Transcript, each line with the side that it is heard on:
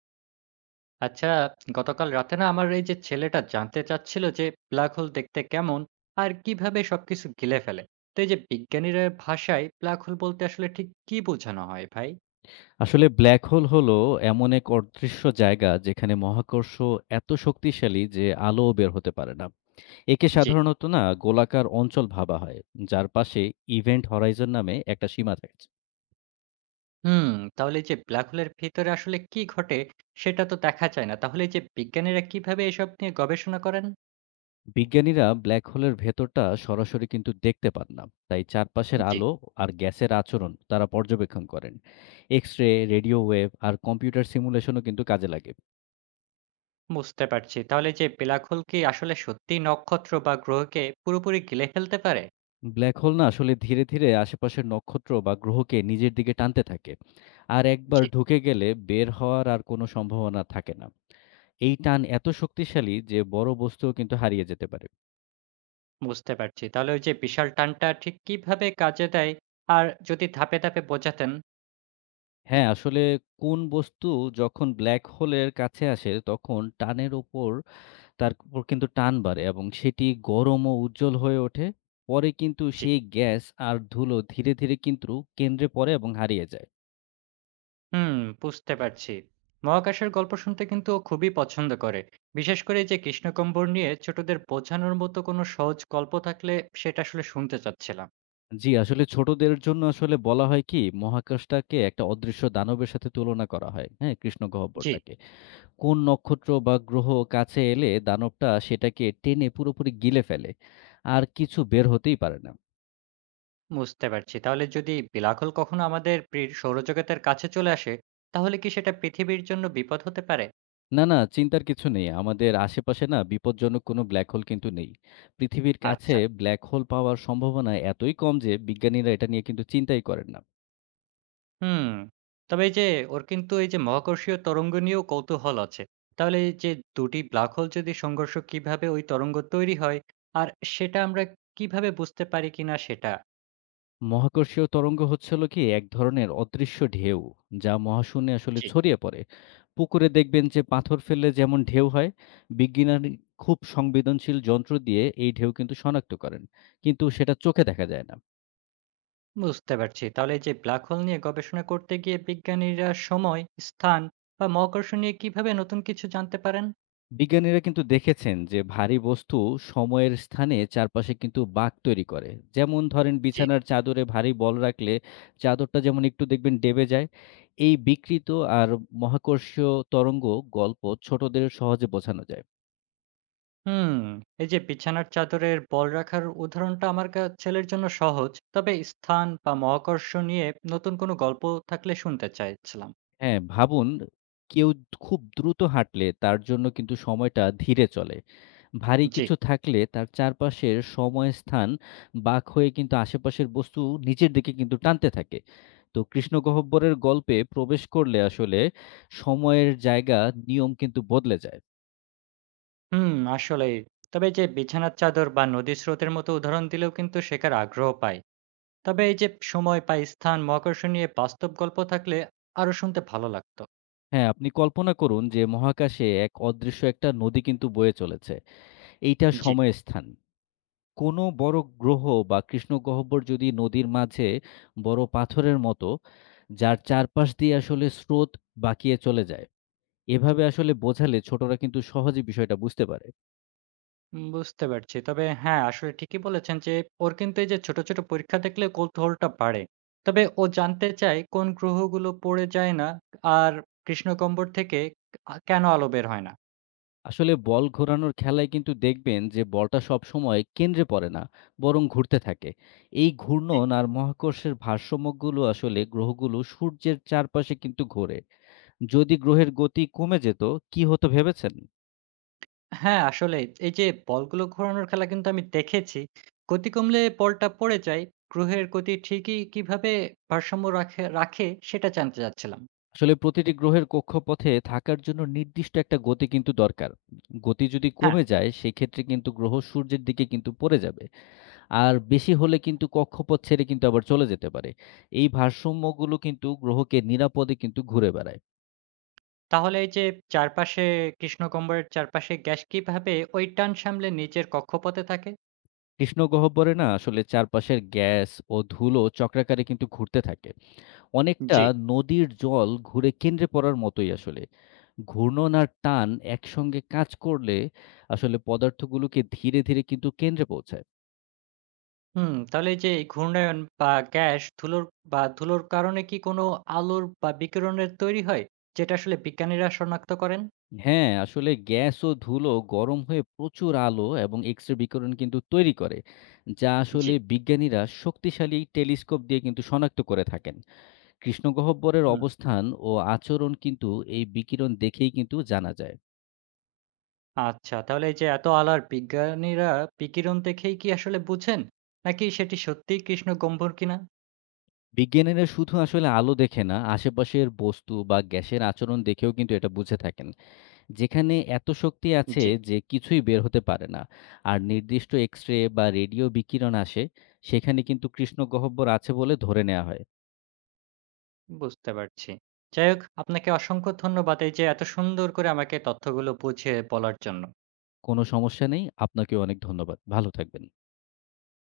right: আচ্ছা, গতকাল রাতে না আমার এই যে ছেলেটা জানতে চাচ্ছিল যে ব্ল্যাক হোল দেখতে কেমন আর কিভাবে সবকিছু গিলে ফেলে। তো এই যে বিজ্ঞানীরা ভাষায় ব্ল্যাক হোল বলতে আসলে ঠিক কি বোঝানো হয় ভাই?
left: আসলে ব্ল্যাক হোল হলো এমন এক অদৃশ্য জায়গা যেখানে মহাকর্ষ এত শক্তিশালী যে আলো বের হতে পারে না। একে
right: জি।
left: সাধারণত না গোলাকার অঞ্চল ভাবা হয়, যার পাশে ইভেন্ট হরাইজন নামে একটা সীমা থাকে।
right: হুম। তাহলে এই যে ব্ল্যাক হোলের ভিতরে আসলে কি ঘটে সেটা তো দেখা যায় না, তাহলে এই যে বিজ্ঞানীরা কিভাবে এসব নিয়ে গবেষণা করেন?
left: বিজ্ঞানীরা ব্ল্যাক হোলের ভেতরটা সরাসরি কিন্তু দেখতে পান না, তাই চারপাশের
right: জি,
left: আলো আর গ্যাসের আচরণ তারা পর্যবেক্ষণ করেন। এক্স রে, রেডিও ওয়েভ আর কম্পিউটার সিমুলেশনও কিন্তু কাজে লাগে।
right: বুঝতে পারছি। তাহলে এই যে ব্ল্যাক হোল কি আসলে সত্যি নক্ষত্র বা গ্রহকে পুরোপুরি গিলে ফেলতে পারে?
left: ব্ল্যাক হোল না আসলে ধীরে ধীরে আশেপাশের নক্ষত্র বা গ্রহকে নিজের দিকে টানতে থাকে, আর একবার
right: জি,
left: ঢুকে গেলে বের হওয়ার আর কোনো সম্ভাবনা থাকে না। এই টান এত শক্তিশালী যে বড় বস্তুও কিন্তু হারিয়ে যেতে পারে।
right: বুঝতে পারছি। তাহলে ওই যে বিশাল টানটা ঠিক কিভাবে কাজে দেয়? আর যদি ধাপে ধাপে বোঝাতেন।
left: হ্যাঁ, আসলে কোন বস্তু যখন ব্ল্যাক হোলের কাছে আসে তখন টানের ওপর তার উপর কিন্তু টান বাড়ে এবং সেটি গরম ও উজ্জ্বল হয়ে ওঠে। পরে কিন্তু
right: জি।
left: সেই গ্যাস আর ধুলো ধীরে ধীরে কিন্তু কেন্দ্রে পড়ে এবং হারিয়ে যায়।
right: হুম, বুঝতে পারছি। মহাকাশের গল্প শুনতে কিন্তু ও খুবই পছন্দ করে। বিশেষ করে এই যে কৃষ্ণগহ্বর নিয়ে ছোটদের বোঝানোর মতো কোনো সহজ গল্প থাকলে সেটা আসলে শুনতে চাচ্ছিলাম।
left: জি, আসলে ছোটদের জন্য আসলে বলা হয় কি, মহাকাশটাকে একটা অদৃশ্য দানবের সাথে তুলনা করা হয়। হ্যাঁ?
right: জি,
left: কৃষ্ণগহ্বরটাকে। কোন নক্ষত্র বা গ্রহ কাছে এলে দানবটা সেটাকে টেনে পুরোপুরি গিলে ফেলে। আর কিছু বের হতেই পারে না।
right: বুঝতে পারছি। তাহলে যদি বিলাকল কখনো আমাদের সৌরজগতের কাছে চলে আসে, তাহলে কি সেটা পৃথিবীর জন্য বিপদ হতে পারে?
left: না, না, চিন্তার কিছু নেই। আমাদের আশেপাশে না বিপজ্জনক কোনো ব্ল্যাক হোল কিন্তু নেই। পৃথিবীর কাছে
right: আচ্ছা।
left: ব্ল্যাক হোল পাওয়ার সম্ভাবনা এতই কম যে বিজ্ঞানীরা এটা নিয়ে কিন্তু চিন্তাই করেন না।
right: হুম। তবে এই যে ওর কিন্তু এই যে মহাকর্ষীয় তরঙ্গ নিয়েও কৌতূহল আছে। তাহলে এই যে ২ টি ব্ল্যাক হোল যদি সংঘর্ষ কিভাবে ওই তরঙ্গ তৈরি হয় আর সেটা আমরা কিভাবে বুঝতে পারি কিনা সেটা?
left: মহাকর্ষীয় তরঙ্গ হলো কি এক ধরনের অদৃশ্য ঢেউ, যা মহাশূন্যে আসলে
right: জি,
left: ছড়িয়ে পড়ে। পুকুরে দেখবেন যে পাথর ফেললে যেমন ঢেউ হয়, বিজ্ঞানী খুব সংবেদনশীল যন্ত্র দিয়ে এই ঢেউ কিন্তু শনাক্ত করেন, কিন্তু সেটা চোখে দেখা যায় না।
right: বুঝতে পারছি। তাহলে এই যে ব্ল্যাক হোল নিয়ে গবেষণা করতে গিয়ে বিজ্ঞানীরা সময়, স্থান বা মহাকর্ষ নিয়ে কিভাবে নতুন কিছু জানতে পারেন?
left: বিজ্ঞানীরা কিন্তু দেখেছেন যে ভারী বস্তু সময়ের স্থানে চারপাশে কিন্তু বাঁক তৈরি করে। যেমন ধরেন
right: জি।
left: বিছানার চাদরে ভারী বল রাখলে চাদরটা যেমন একটু দেখবেন দেবে যায়। এই বিকৃত আর মহাকর্ষীয় তরঙ্গ গল্প ছোটদের সহজে বোঝানো যায়।
right: হুম। এই যে বিছানার চাদরের বল রাখার উদাহরণটা আমার ছেলের জন্য সহজ। তবে স্থান বা মহাকর্ষ নিয়ে নতুন কোনো গল্প থাকলে শুনতে চাইছিলাম।
left: হ্যাঁ, ভাবুন, কেউ খুব দ্রুত হাঁটলে তার জন্য কিন্তু সময়টা ধীরে চলে। ভারী
right: জি।
left: কিছু থাকলে তার চারপাশের সময়, স্থান বাঁক হয়ে কিন্তু আশেপাশের বস্তু নিচের দিকে কিন্তু টানতে থাকে। তো কৃষ্ণগহ্বরের গল্পে প্রবেশ করলে আসলে সময়ের জায়গা, নিয়ম কিন্তু বদলে যায়।
right: হুম, আসলেই। তবে এই যে বিছানার চাদর বা নদীর স্রোতের মতো উদাহরণ দিলেও কিন্তু শেখার আগ্রহ পায়। তবে এই যে সময় বা স্থান, মহাকর্ষ নিয়ে বাস্তব গল্প থাকলে আরো শুনতে ভালো লাগতো।
left: হ্যাঁ, আপনি কল্পনা করুন যে মহাকাশে এক অদৃশ্য একটা নদী কিন্তু বয়ে চলেছে। এইটা
right: জি।
left: সময়, স্থান। কোনো বড় গ্রহ বা কৃষ্ণগহ্বর যদি নদীর মাঝে বড় পাথরের মতো, যার চারপাশ দিয়ে আসলে স্রোত বাঁকিয়ে চলে যায়। এভাবে আসলে বোঝালে ছোটরা কিন্তু সহজে বিষয়টা বুঝতে পারে।
right: বুঝতে পারছি। তবে হ্যাঁ, আসলে ঠিকই বলেছেন যে ওর কিন্তু এই যে ছোট ছোট পরীক্ষা দেখলে কৌতূহলটা বাড়ে। তবে ও জানতে চায় কোন গ্রহগুলো পড়ে যায় না আর কৃষ্ণগহ্বর থেকে কেন আলো বের হয় না?
left: আসলে বল ঘোরানোর খেলায় কিন্তু দেখবেন যে বলটা সবসময় কেন্দ্রে পড়ে না, বরং ঘুরতে থাকে। এই
right: জি।
left: ঘূর্ণন আর মহাকর্ষের ভারসাম্যগুলো আসলে গ্রহগুলো সূর্যের চারপাশে কিন্তু ঘোরে। যদি গ্রহের গতি কমে যেত, কি হতো ভেবেছেন?
right: হ্যাঁ, আসলেই। এই যে বলগুলো ঘোরানোর খেলা কিন্তু আমি দেখেছি। গতি কমলে বলটা পড়ে যায়। গ্রহের গতি ঠিকই কিভাবে ভারসাম্য রাখে রাখে সেটা জানতে চাচ্ছিলাম।
left: আসলে প্রতিটি গ্রহের কক্ষপথে থাকার জন্য নির্দিষ্ট একটা গতি কিন্তু দরকার। গতি যদি
right: হ্যাঁ,
left: কমে যায়, সেক্ষেত্রে কিন্তু গ্রহ সূর্যের দিকে কিন্তু পড়ে যাবে। আর বেশি হলে কিন্তু কক্ষপথ ছেড়ে কিন্তু আবার চলে যেতে পারে। এই ভারসাম্যগুলো কিন্তু গ্রহকে নিরাপদে কিন্তু ঘুরে বেড়ায়।
right: তাহলে এই যে চারপাশে কৃষ্ণগহ্বরের চারপাশে গ্যাস কিভাবে ওই টান সামলে নিজের কক্ষপথে থাকে?
left: কৃষ্ণ গহ্বরে না আসলে চারপাশের গ্যাস ও ধুলো চক্রাকারে কিন্তু ঘুরতে থাকে। অনেকটা
right: জি।
left: নদীর জল ঘুরে কেন্দ্রে পড়ার মতোই আসলে। ঘূর্ণন আর টান একসঙ্গে কাজ করলে আসলে পদার্থগুলোকে ধীরে, ধীরে কিন্তু কেন্দ্রে পৌঁছায়।
right: হুম, তাহলে এই যে এই ঘূর্ণায়ন বা গ্যাস ধুলোর বা ধুলোর কারণে কি কোনো আলোর বা বিকিরণের তৈরি হয়? যেটা আসলে বিজ্ঞানীরা শনাক্ত করেন?
left: হ্যাঁ, আসলে গ্যাস ও ধুলো গরম হয়ে প্রচুর আলো এবং এক্স-রে বিকিরণ কিন্তু তৈরি করে, যা
right: জি।
left: আসলে বিজ্ঞানীরা শক্তিশালী টেলিস্কোপ দিয়ে কিন্তু শনাক্ত করে থাকেন। কৃষ্ণগহ্বরের অবস্থান ও আচরণ কিন্তু এই বিকিরণ দেখেই কিন্তু জানা যায়।
right: আচ্ছা, তাহলে এই যে এত আলার বিজ্ঞানীরা বিকিরণ দেখেই কি আসলে বুঝেন? নাকি সেটি সত্যিই কৃষ্ণ গহ্বর কিনা?
left: বিজ্ঞানীরা শুধু আসলে আলো দেখে না, আশেপাশের বস্তু বা গ্যাসের আচরণ দেখেও কিন্তু এটা বুঝে থাকেন। যেখানে এত শক্তি আছে
right: জি,
left: যে কিছুই বের হতে পারে না। আর নির্দিষ্ট এক্স-রে বা রেডিও বিকিরণ আসে, সেখানে কিন্তু কৃষ্ণগহ্বর আছে বলে ধরে নেয়া হয়।
right: বুঝতে পারছি। যাই হোক, আপনাকে অসংখ্য ধন্যবাদ এই যে এত সুন্দর করে আমাকে তথ্যগুলো বুঝিয়ে বলার জন্য।
left: কোনো সমস্যা নেই। আপনাকেও অনেক ধন্যবাদ। ভালো থাকবেন।